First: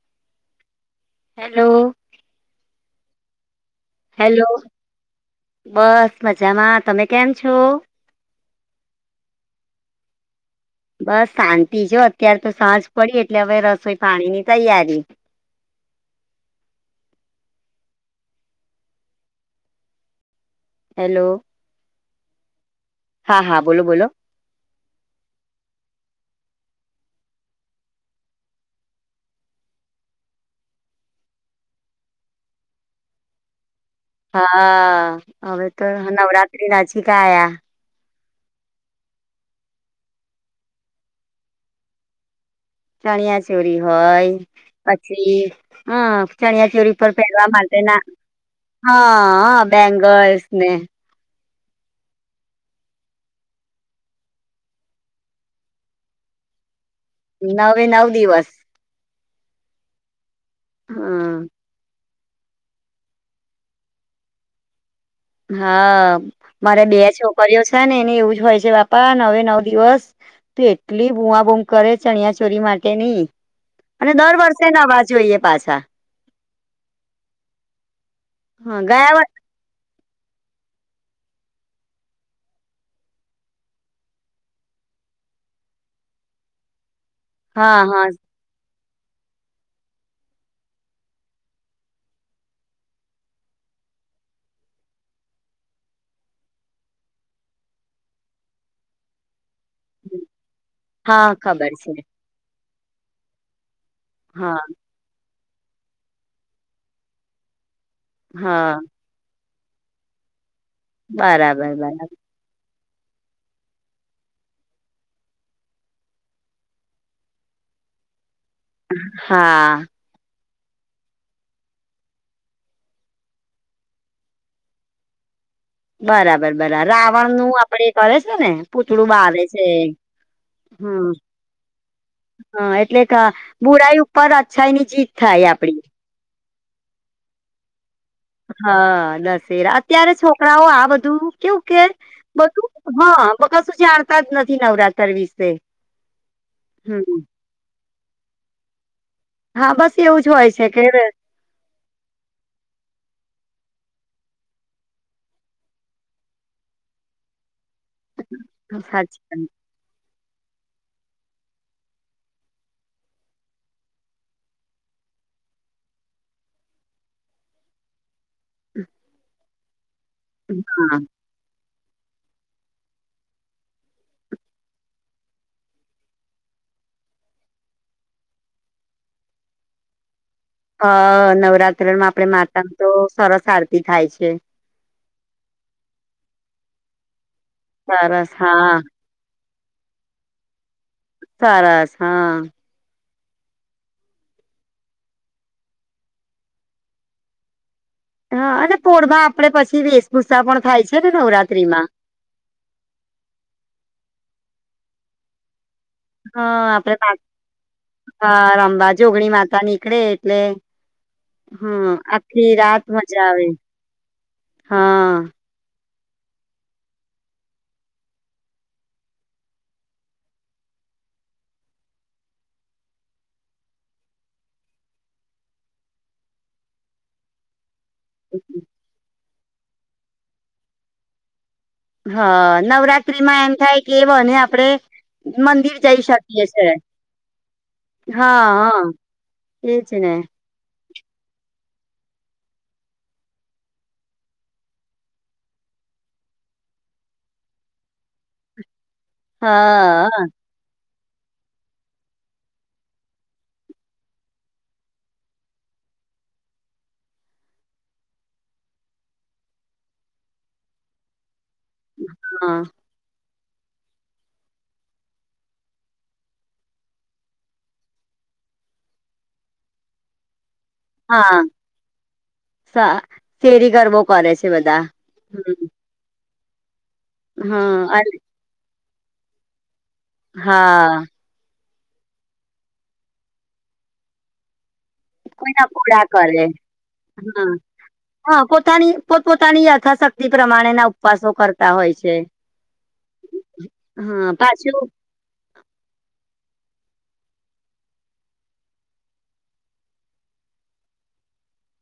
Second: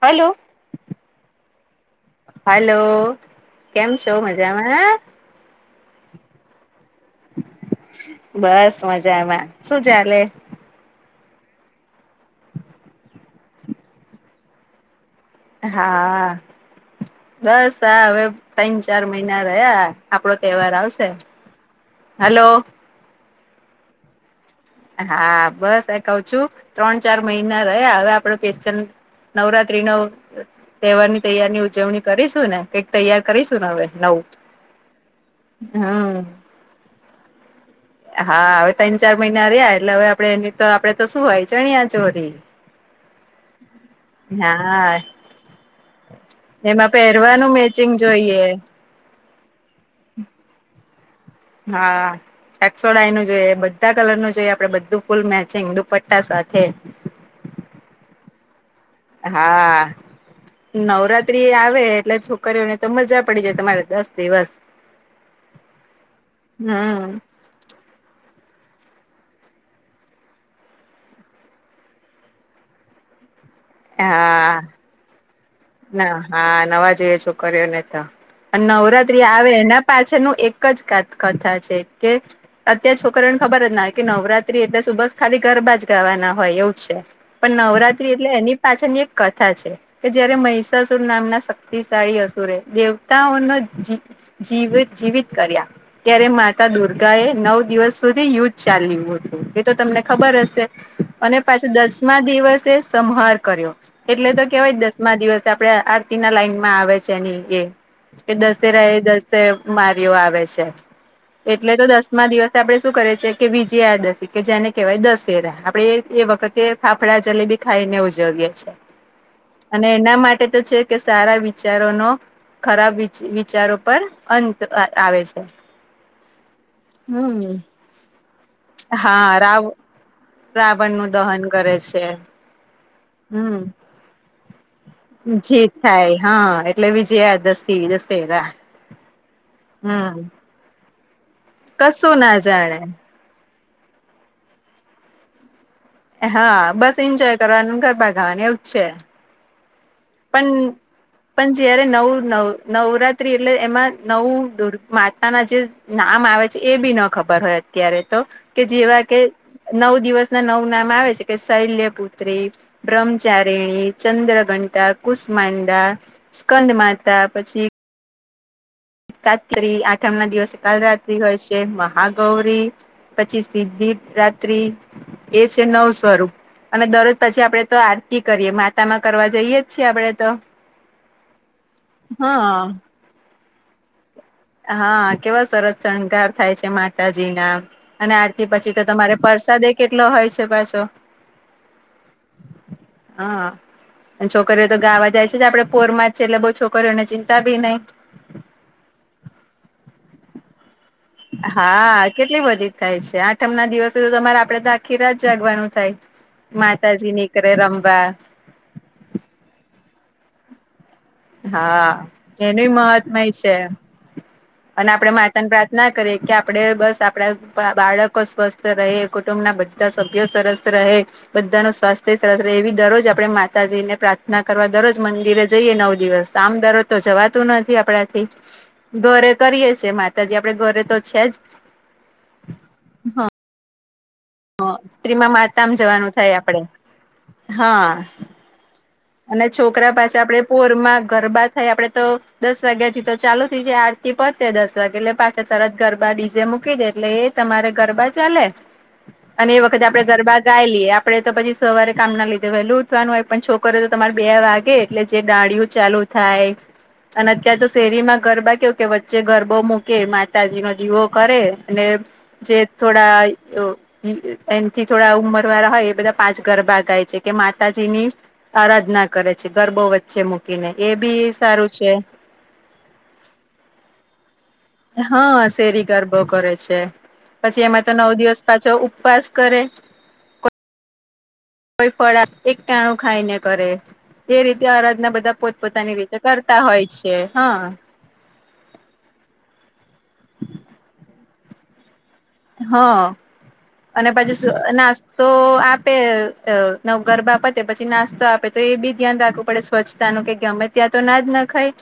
Hello. Hello. Hello કેમ છો hello મજામાં. બસ મજામાં તમે કેમ છો. બસ મજા એમાં શું ચાલે. બસ શાંતિ જો અત્યારે તો સાજ પડી એટલે હવે રસોઈ પાણી ની તૈયારી. હા બસ આા હવે ત્રણ ચાર મહિના રહ્યા. આપડો તહેવાર આવશે હેલો હલો. હા હા બોલો બોલો. હા બસ આ કઉ છું ત્રણ ચાર મહિના રહ હવે આપડે. નવરાત્રી નો. તહેવારની તૈયારીની ઉજવણી કરીશું ને કઈક તૈયાર કરીશું ને હવે નવું. હા હવે તો હમ નવરાત્રી નાજી ક આયા. હા હવે ત્રણ ચાર મહિના રહ્યા એટલે હવે આપડે એની તો આપડે તો શું હોય ચણિયા ચોરી. ચણિયા ચોરી હોય હા પછી હમ ચણિયા ચોરી પર પેરવા માંગ. ચિંગ જોઈએ. હા બેંગલ્સ ને હા સેક્સોડાાઈ નું જોઈએ બધા કલર નું જોઈએ આપડે બધું ફૂલ મેચિંગ દુપટ્ટા સાથે. નવે નવ દિવસ હા હમ નવરાત્રી આવે એટલે છોક રીઓ ને તો મજા પડી જાય તમારે દસ દિવસ. હા મારે બે હમ છોકરીઓ છે ને એને એવું જ હોય છે બાપા નવે નવ દિવસ. તો એટલી બૂમાં બૂમ કરે ચણિયા ચોરી માટેની અને દર હા વર્ષે નવા જોઈએ પાછા. ના હા નવા જોઈએ છોક્યો ને તો અને હા ગયા નવરાત્રી વર આવે એના પાછનું એક જ કા કથા છે કે અત્યાર છોકરીઓને ખબર જ ના હોય કે નવરાત્રી એટલે શું બસ ખાલી ગરબા જ ગાવાના હોય એવું છે. પણ હા હા નવરાત્રી એટલે એની પાછળની એક કથા છે. મહીસાસુર નામ ના શક્તિશાળી અસુરે દેવતાઓ નો જી વ જીવિત કર્યા. ત્યારે માતા દુર્ગા એ નવ દિવસ સુધી યુદ્ધ ચાલ્યું હતું. તો તમને ખબર હશે હા અને પાછું ખબર છે દસમા દિવસે સંહાર કર્યો. એટલે તો હા કેવાય દસમા દિવસ આપડે આરતી ના લાઈન માં આવે છે એની એ કે હા દસેરા દસે મારીઓ આવે છે બરાબર એટલે તો બરાબર દસમા દિવસે આપણે શું કરે છે કે વિજયાદશી કે જેને કહેવાય દશેરા આપણેે એ વખતે ફાફડા જલેબી ખાઈ ને ઉજવીએ છીએ. હા અને એના માટે તો છે કે સારા વિચારોનો ખરાબ વિચારો પર અંત આવે છે. બરાબર બરાબર રાવણ હમ નું આપડે કરે છે ને પૂતળું હા બારે છે. રાવ રાવણ નું હમ દહન કરે છે. હા એટલે કે હમ બુરાઈ ઉપર અચ્છાઈ ની જીત થાય જીત આપડી. થાય હા એટલે વિજયાદસ મી દશેરા હા દશેરા અત્યારે હમ છોકરાઓ આ બધું કેવું કે કશું ના બધું જાણે હા બહોત જાણતા જ નથી નવરાતર વિશે. એ હા બસ હમ ઇન્જોય કરવાનું ન ગરબા ગાવાની એવુંચ છે. હા બસ એવું જ પણ હોય છે કે પણ જયારે નવું નવ નવ નવરાત્રી એટલે એમાં નવું દુર માતાના જે નામ આવે છે એ બી ન ખબર હોય અત્યારે તો કે જેવા કે સાચી નવ દિવસ ના નવ નામ આવે છે કે શૈલ્ય પુત્રી બ્રહ્મચારીણી ચંદ્રઘંટા કુસમાંડા સ્કંદ માતા પછી [unintelligible] આઠમ ના દિવસે કાલ હા રાત્રી હોય છે. કે મહાગૌરી પછી સિદ્ધિ રાત્રી એ છે નવ સ્વરૂપ. અને દરરોજ પછી આપડે તો આરતી કરીએ માતામાં કરવા જઈએ જ છે આપડે તો. હ નવરાત્રીમાં આપડે માતા હા તો સરસ આરતી થાય છે. હા કેવા સરસ શણગાર થાય છે માતાજીના. અને સરસ આરતી હા પછી તો તમારે પરસાદેય કેટલો હોય છે પાછો. સરસ હા હા ને છોકરીઓ તો ગાવા જાય છે જ આડે પોરમાં છે એટલે બોઉ છોકરીઓને ચિંતા ભી નઇ. હા અને પોળમાં આપડે પછી વેશભૂષા પણ થાય છે. ને નવરાત્રીમાં હા કેટલી બધી થાય છે. આઠમ ના દિવસે તો તમારે આપડે તો આખી રાત જાગવાનું થાય. હા આપડે માતાજી આક નીકળે રમવા હા રમબા જોગણી માતા નીકળે એટલે. હા હમ આખી એનુંય રાત મહત્મય મજા આવે છે અને આપડે હા માતા ને પ્રા ના કરીએ કે આપડે બસ આપડા બાળકો સ્વસ્થ રહે. કુટુંબના બધા સભ્યો સરસ રહે. બધાનું સ્વાસ્થ્ય સરત રહે એવી દરરોજ આપડે માતાજીને પ્રાર્થના કરવા દરરોજ મંદિરે જઈએ નવ દિવસ આમ દરોજ તો જવાતું નથી આપડાથી. ઘરે કરીએ છે માતાજી આપડે ઘરે તો છે જ. હ નવરાત્રી માં એમ થાય કે વને આપ આપડે ત્રીમાં માતામ મંદિર જઈ જવાનું થાય શકીએ આપડે છે. હા હા હા. અને એજ છોકરા ને પાછા આપડે પ પોરમાં ગરબા થાય આપડે તો દસ વાગ્યા થી તો ચાલુ થઈ જાય આરતી પતેે દસ વાગે એટલે પાછા તરત ગરબા ડીજે મૂકી દે એટલે એ તમારે ગરબા ચાલે અને એ વખતે આપડે હા ગરબા ગાઈ લીએ આપડે તો પછી સવારે કામ ના લીધે વેલું ઉઠવાનું હોય પન છોક કરે તો તમારે બે વાગે એટલે જે ડાળિયું ચાલુ થાય અને અત્યારે તો શેરીમાં ગરબા કેવું કે વચ્ચે ગરબો મૂકે માતાજી નો દીવો કરે અને હા જે થોડા એમથી થોડા ઉંમર વાળા હોય એ બધા પાંચ ગરબા ગાય છે કે માતાજીની આરાધના કરે છે ગરબો વચ્ચે મૂકીને. એ બી હા સારું છે. સા સેરી ગરબો પરે સે બધા. હા હમ શેરી ગરબો કરે છે પછી એમાં હા તો નવ અને દિવસ પાછો ઉપવાસ કરે હા. કોઈ ફળા એક ટાણું ખાઈને કરે. એ રીત ત્યારજના બધા કોઈના પોતપોતાની પૂરા રીતે કરે કરતા હોય છે. હા. હા પોતાની પોતપોતાની યથાશક્તિ પ્રમાણેના ઉપવાસો કરતા હોય છે. હ અને હા પછી પાછું ના તો આપે ત નવ ગરબા પતે પછી નાસ્તો આપે તો એ બી ધ્યાન રાખવું પડે સ્વચ્છ તાનું કે ગમે ત્યાં તો ના જ નખાય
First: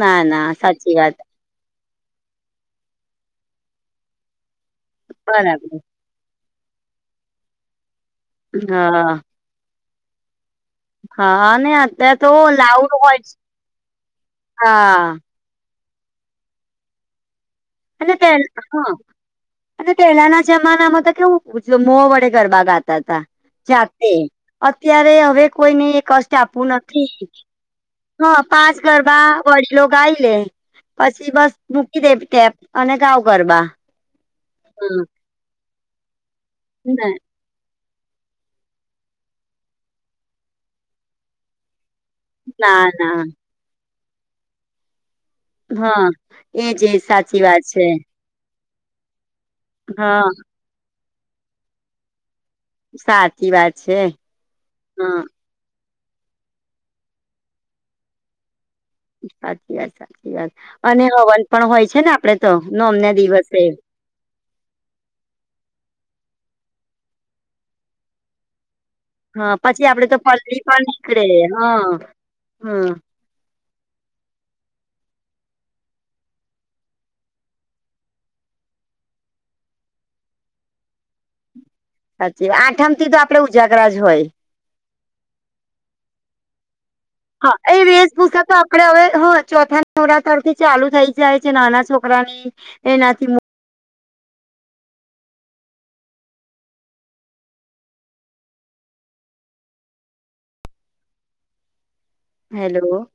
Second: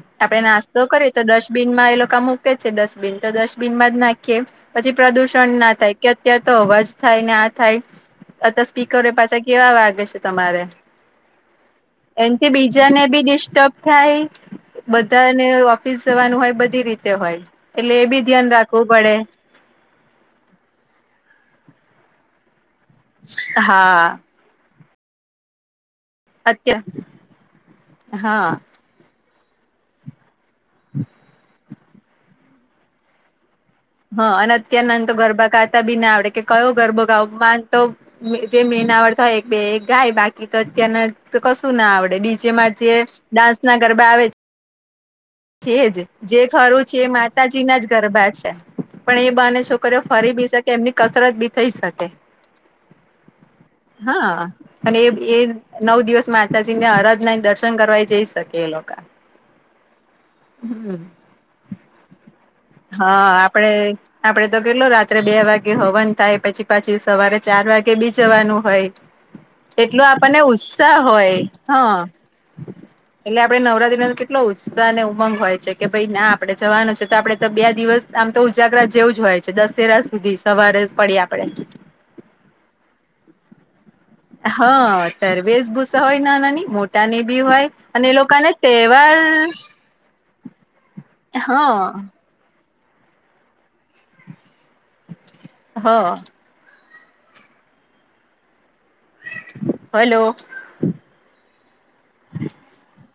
ના આપડે ના નાસ્તો સાચી કરીએ વાત તો ડસ બિનમાં એ લોકો આમ મૂકે છે ડસ્ટબિન તો ડસ્ટબિનમાં જ નાખીએ પછી, પ્રદુષણ ના બરાબર થાય. કે અત્યા તો અવાજ થાય ને આ થાય અત્યા સ્પીકરોય હા પાછા કેવા વાગે છે તમારે. હા અને અત્યારે તો એમથી લાઉડ બીજાને હોય બી છે ડિસ્ટર્બ થાય હા બધા ઓફિસ જવાનું હોય બધી રીતે હોય એટલે એ અને બી તે ધ્યાન હા રાખવું પડે. અને પહેલાના જમાનામાં તો કેવું મો વડે ગરબા ગાતા હતા જાતે. હા અત્યારે હવે કોઈને એ કષ્ટ આપવું અત્યાર નથી. હ હા પાંચ ગરબા વડીલો ગાઈ લે પછી બસ મૂકી દે કેપ અને ગાવ ગરબા. હા અને અત્ય્યારે હા ના તો ગરબા ગાતા બી ના આવડે કે કયો ગરબો ગાવો તો જે મેનાવડતા હોય એક બે એક ગાય બાકી તો અત્યારનાજ તો કશું ના આવડે ડીચે માં ના જે ના ડાન્સ ના ગરબા આવે છેજ, હા જે એજ ખરું છે એજ એ સાચી વાત માતાજી ના છે જ ગરબા છે. પણ એ બાને છોકરીઓ હા ફરી બી શકે એમની કસરત બી થઈ શકે. સાચી વાત છે હા અને હા એ એ નવ દિવસ માતાજી ને અરજ ના દર્શન કરવા જઈ શકે એ લોકો. સાચી વાત સાચી વાત અને હમ હવન પણ હોય છે ને આપડે તો નોમ ના હા દિવસે. આપડે આપડે તો કેટલો રાત્રે બે વાગે હવન થાય, પછી પાછી સવારે ચાર વાગે બી જવાનું હોય હા પછી એટલો આપડે તો આપણને પલ્લી પણ ઉત્સાહ નીકળે હોય, હા. હા એટલે આપડે નવરાત્રી ન કેટલો ઉત્સાહ અને ઉમંગ હોય છે કે ભાઈ ના આપડે જવાનું છે તો આપડે તો બે દિવસ આમ તો ઉજાગરા જેવું જ હોય છે દસેરા સુધી સવારે પડી આપડે. સાચી આઠમ થી તો આપડે ઉજાગરાજ હોય. હા તર વેશભૂષા હોય ના નાની મો ટાની બી હોય અને એ લોકોને તહેવાર છોરા તરફ ચાલુ થઈ જાય છે, નાના હા છોકરાની એનાથી. હા. હલો. હેલો.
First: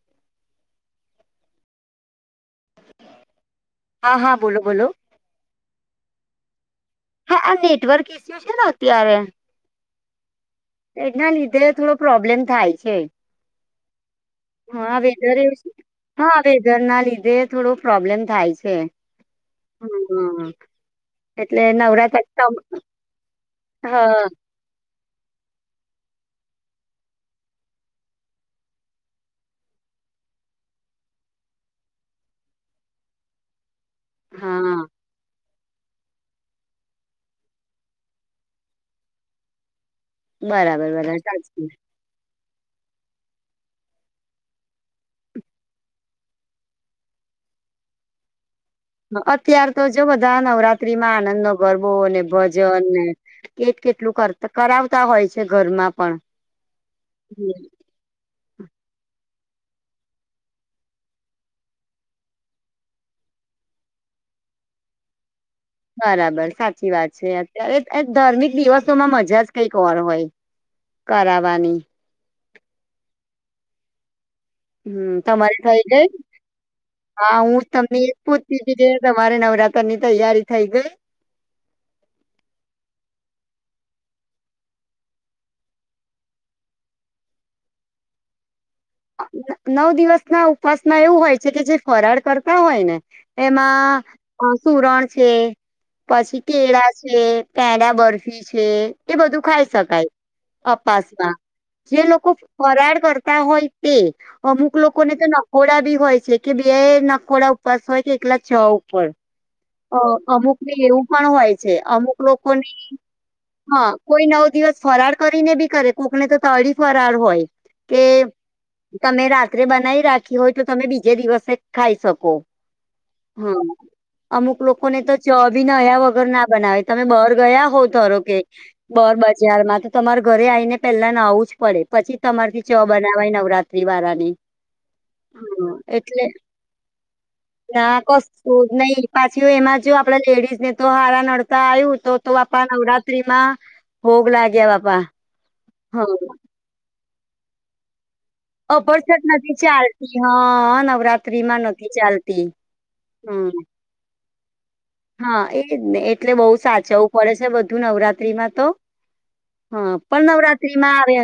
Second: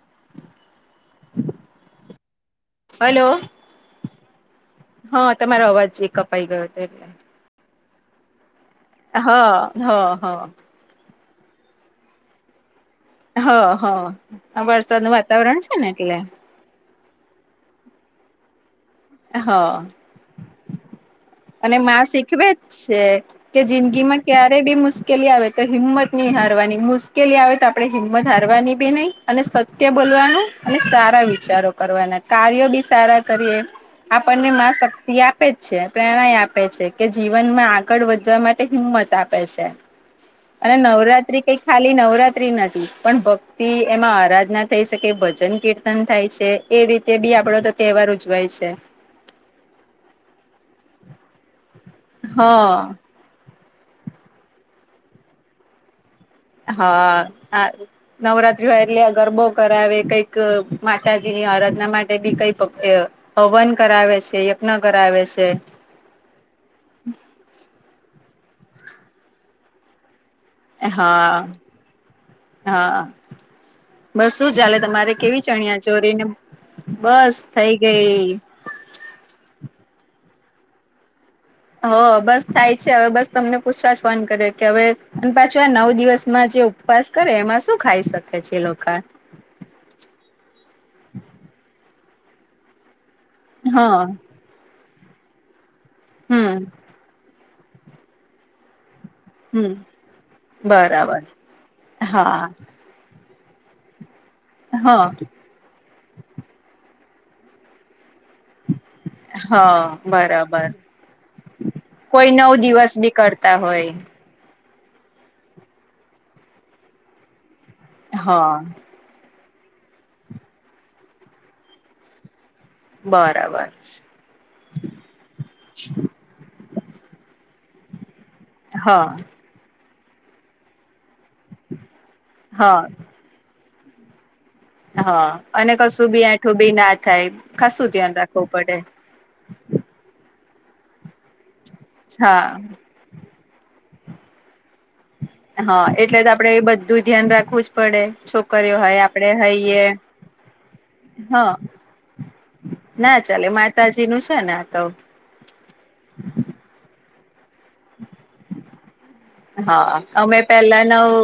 હલો. હા, હા, બોલો, બોલો. હા, તમારો અવાજ જે કપાઈ ગયો હતો એટલે. હા આ નેટવર્ક એસયુ છે. અત્યારે હા, હ, હ. એના લીધે થોડો પ્રોબ્લેમ થાય છે. હ, હ, હા વરસાદ નું વેધર એવું વાતાવરણ છે ને એટલે. હા વેધર ના લીધે થોડો પ્રોબ્લેમ થાય છે. હ, હા, એટલે. અને નવરાત્ર હ શીખવે જ છે કે, જિંદગીમાં હા ક્યારે આપે બી મુશ્કેલી આવે તો હિંમત નહીં હારવાની, મુશ્કેલી આવે તો આપડે હિંમત હારવાની બી નહીં. અને સત્ય બોલવાનું અને સારા વિચારો કરવાના કાર્યો બી સારા કરીએ. આપણને શક્તિ આપ. આપે છે, પ્રેરણાા આપે છે કે જીવનમાં આગળ વધવા માટે હિંમત આપે છે. અને બરાબર બરાબર નવરાત્રી કઈ સાચી ખાલી નવરાત્રી? પણ ભક્તિ, એમાં આરાધના થઈ શકે, ભજન-કીર્તન થાય છે, એ રીતે બી આપડો તહેવાર ઉજવાય છે. અત્યારે તો જો બધા નવરાત્રી માં આનંદ નો ગરબો ને ભજન ને. હા. કેટ કેટલું કર કરાવતા હોય છે ઘરમાં પણ. હા, હ. નવરાત્રી હોય એટલે ગરબો કરાવે, કઈક માતાજીની આરાધના માટે બી કઈ રીતે હવન કરાવે છે, યજ્ઞ કરાવે છે. બરાબર, સાચી વાત છે. અત્યારે ધાર્મિક દિવસોમાં મજા જ કઈક ઓર હોય. હા, કરાવવાની હા. બસ, શું ચાલે? તમારે હમ કેવી તમારી થઈ ચણ્યા ગઈ ચોરીને બસ હા હું જ થઈ તમને એ જ ગઈ? પૂછતી તમારે નવરાત્ર ની તૈયારી થઈ ગઈ. હ, બસ થાય છે હવે. બસ તમને પૂછવા જ ફોન કરે કે હવે પાછું નવ દિવસમાં જે ઉપવાસ કરે એમાં શું ખાઈ શકે છે એ લોકો? નવ દિવસ ના ઉપવાસમાં એવું હોય છે કે જે ફરાળ કરતા હોય ને. હા એમાં સુરણ છે, પછી હમ કેળા. છે, પૈડા બરફી છે. એ બધું હમ ખાઈ શકાય બરાબર કપાસમાં, જે લોકો હા ફરાળ કરતા હોય? એ અમુક હા લોકોને તો નખોડા બી હોય છે કે બે નખોડા ઉપવાસ હોય કે એકલા જોવું પડે, હા અમુક બરાબર ને એવું પણ હોય છે, અમુક કોઈ નવ લોકોની દિવસ બી કરતા હા, હોય કોઈ નવ દિવસ ફરાર કરીને બી કરે, કોકને તો તળી ફરાળ હોય. કે હા. તમે રાત્રે બનાવી રાખી હોય તો તમે બીજે દિવસે ખાઈ શકો? બરાબર હા, અમુક લોકોને તો ચા બી નાયા વગર ના બનાવે. તમે બહાર ગયા હોવ, ધાર કે બર હા બજારમાં તો તમારા ઘરે આવીને. પેલા ના, આવું જ પડે. પછી તમારથી ચા હા બનાવાય નવરાત્રી વાળાની. હા, અને હમ કશું બી એટલે આઠું બી ના થાય, ખાસું ધ્યાન રાખવું પડે. નહીં, પાછી એમાં જો આપડા લેડીઝ ને. તો હારા નડતા આવ્યું તો તો હા બાપા, નવરાત્રી માં ભોગ લાગ્યા બાપા. હા, એટલે તો આપડે બધું ધ્યાન રાખવું જ પડે છે. અપરસટ નથી ચાલતી, હા, નવરાત્રી હા માં નથી ચાલતી. ના ચાલે, હમ માતાજી નું છે ને આ તો. હા એટલે જને એટલે બહુ સાચવવું પડે છે બધું નવરાત્રીમાં તો હા પણ અમે પેલા નવરાત્રીમાં નવ આવે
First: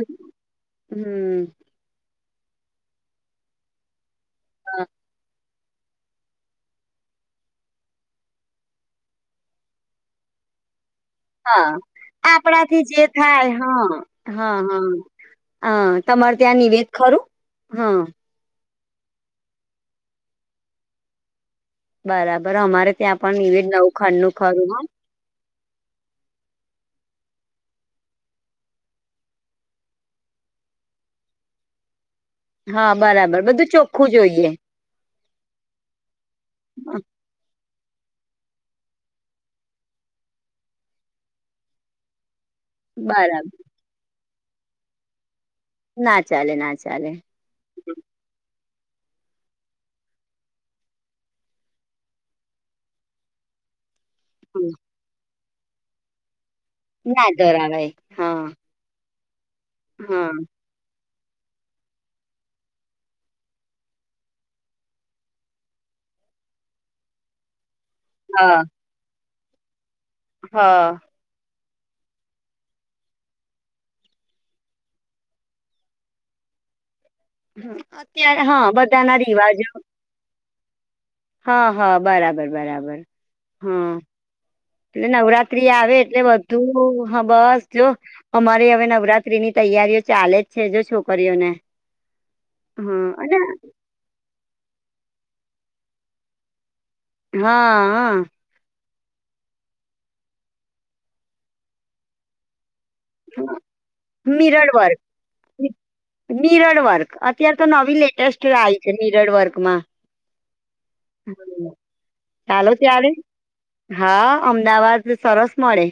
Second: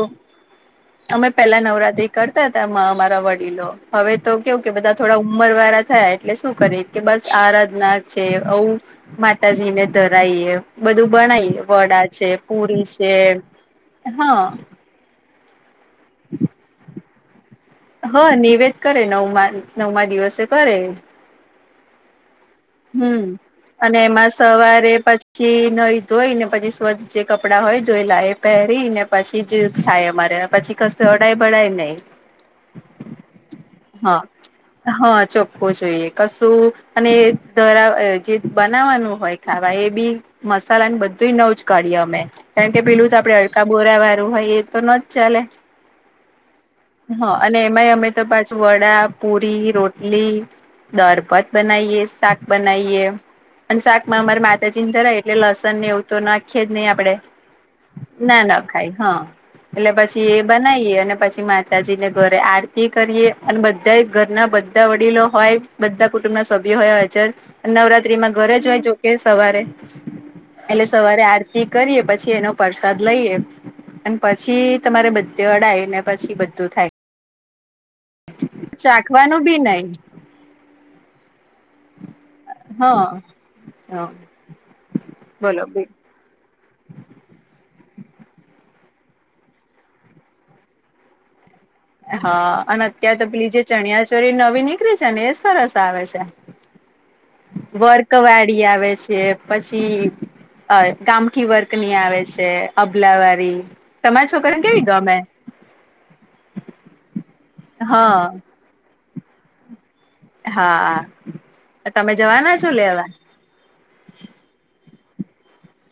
અમે હમ પેલા નવરાત્રી કરતા હતા અમા અમારા વડીલો હવે તો કેવું કે બધા થોડા ઉમ ઉમર વાળા થયા એટલે શું કરી કે બસ આરાધના છે આવું માતાજી ને ધરાઈએ. બધું બનાઈએ હા વડા છે, આપણાથી પુરી જે છે થાય હ. હ તમારે ત્યાં નિવેદ ખરું હ. હ નિવેદ કરે નવમા નવમા દિવસે કરે. બરાબર અમારે ત્યાં હમ પણ જ નવું ખંડનું ખરું હ. કે પછી નઈ ધોઈ ને પછી સ્વ્ચ્છ જે કપડાં હોય ધોઈલા એ પહેરીને પછી જે થાય અમારે. પછી કશું અડાય બડાય નહી. હા બરાબર બધું ચોખ્ખું હા જોઈએ. હા ચોખ્ખું જોઈએ કશું હા, અને ધરાવ અજે બનાવવાનું હોય ખાવા એ બી મસાલાન બધુંય નવું જ કાઢીએ અમે. કારણ કે પેલું તો આપડે બરાબર હડકા બોરા વાળું હોય એ તો ન જ ચાલે. ના ચાલે ના ચાલે. હા અને એમાંય અમે તો પાછું વડા, પુરી, રોટલી, દારભાત બનાઈએે શાક બનાઈએ અને શાક માં અમાર હમ, માતાજી ને ધરાય એટલે લસણ ને એવું તો નાખીએ જ નહી આપડે ના ધરાવાય ના હા ના ખાય હા એટલે પછી હા એ બનાઈએ અને પછી મા તાજી ને ઘરે આરતી કરીએ અન બધાય ઘરના બધા વડીલો હોય. બધા કુટુંબ નાના સભ્યો હોય હાજર. નવરાત્રીમાં ઘરે હા જ હોય જોકે સવારે એટલે હા સવારે આર તી કરીએ પછી એનો પ્રસાદ લઈએ. અને પછી તમારે બધે અડાય ને પછી બધું થાય. અત્યારે હા બધાના ચાખવાનું બી રિવાજો નહી. હા હા બરાબર બરાબર હા હા એટલે બોલો નવરાત્રી આવે એટલે બધું હા બસ લો અમારી હવે નવરાત્રી ની તૈયારીઓ ચાલે જ છે જો છોકરીઓને. હા અન હા અત્યાર તો અને પેલી જે ચણિયા ચોરી નવી નીકળી છે ને એ સરસ આવે છે હા વર્ક હા વા ડી આવે છે પછી અ કામકી વર્કની આવે છે. અભલાવારી તમાર છોકરીઓન કેવી ગમે? નિરડ વર્ક અત્યાર તો નવી હા લેટેસ્ટ આઈ છે નિરડ વર્કમાં. હા હમ. ત તમે જવાના છો ચાલો લેવા? ત્યારે હા અમદાવાદ સરસ મળે.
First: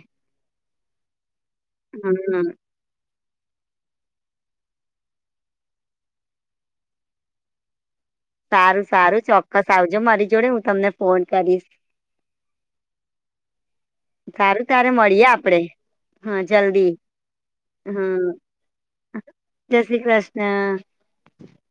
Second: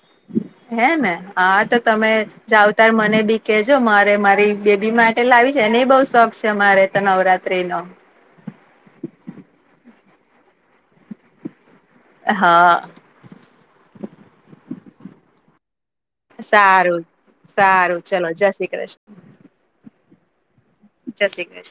હે ને હા તો તમે હા જાવો તાર મને બી કેજો મારે મારી બેબી માટે લાવી છે એને બહુ શોખ છે મારે તો નવરાત્રી નો. સારું સારું ચોક્કસ આવજો મારી જોડે હું તમને ફોન કરીશ. હા. સારું તારે મળીએે આપડે. હા જલ્દી સારું હ સારું ચલો જય શ્રી કૃષ્ણ જય શ્રી ક્રશ્ર્ન. જય શ્રી ક્રશ્ર્ન.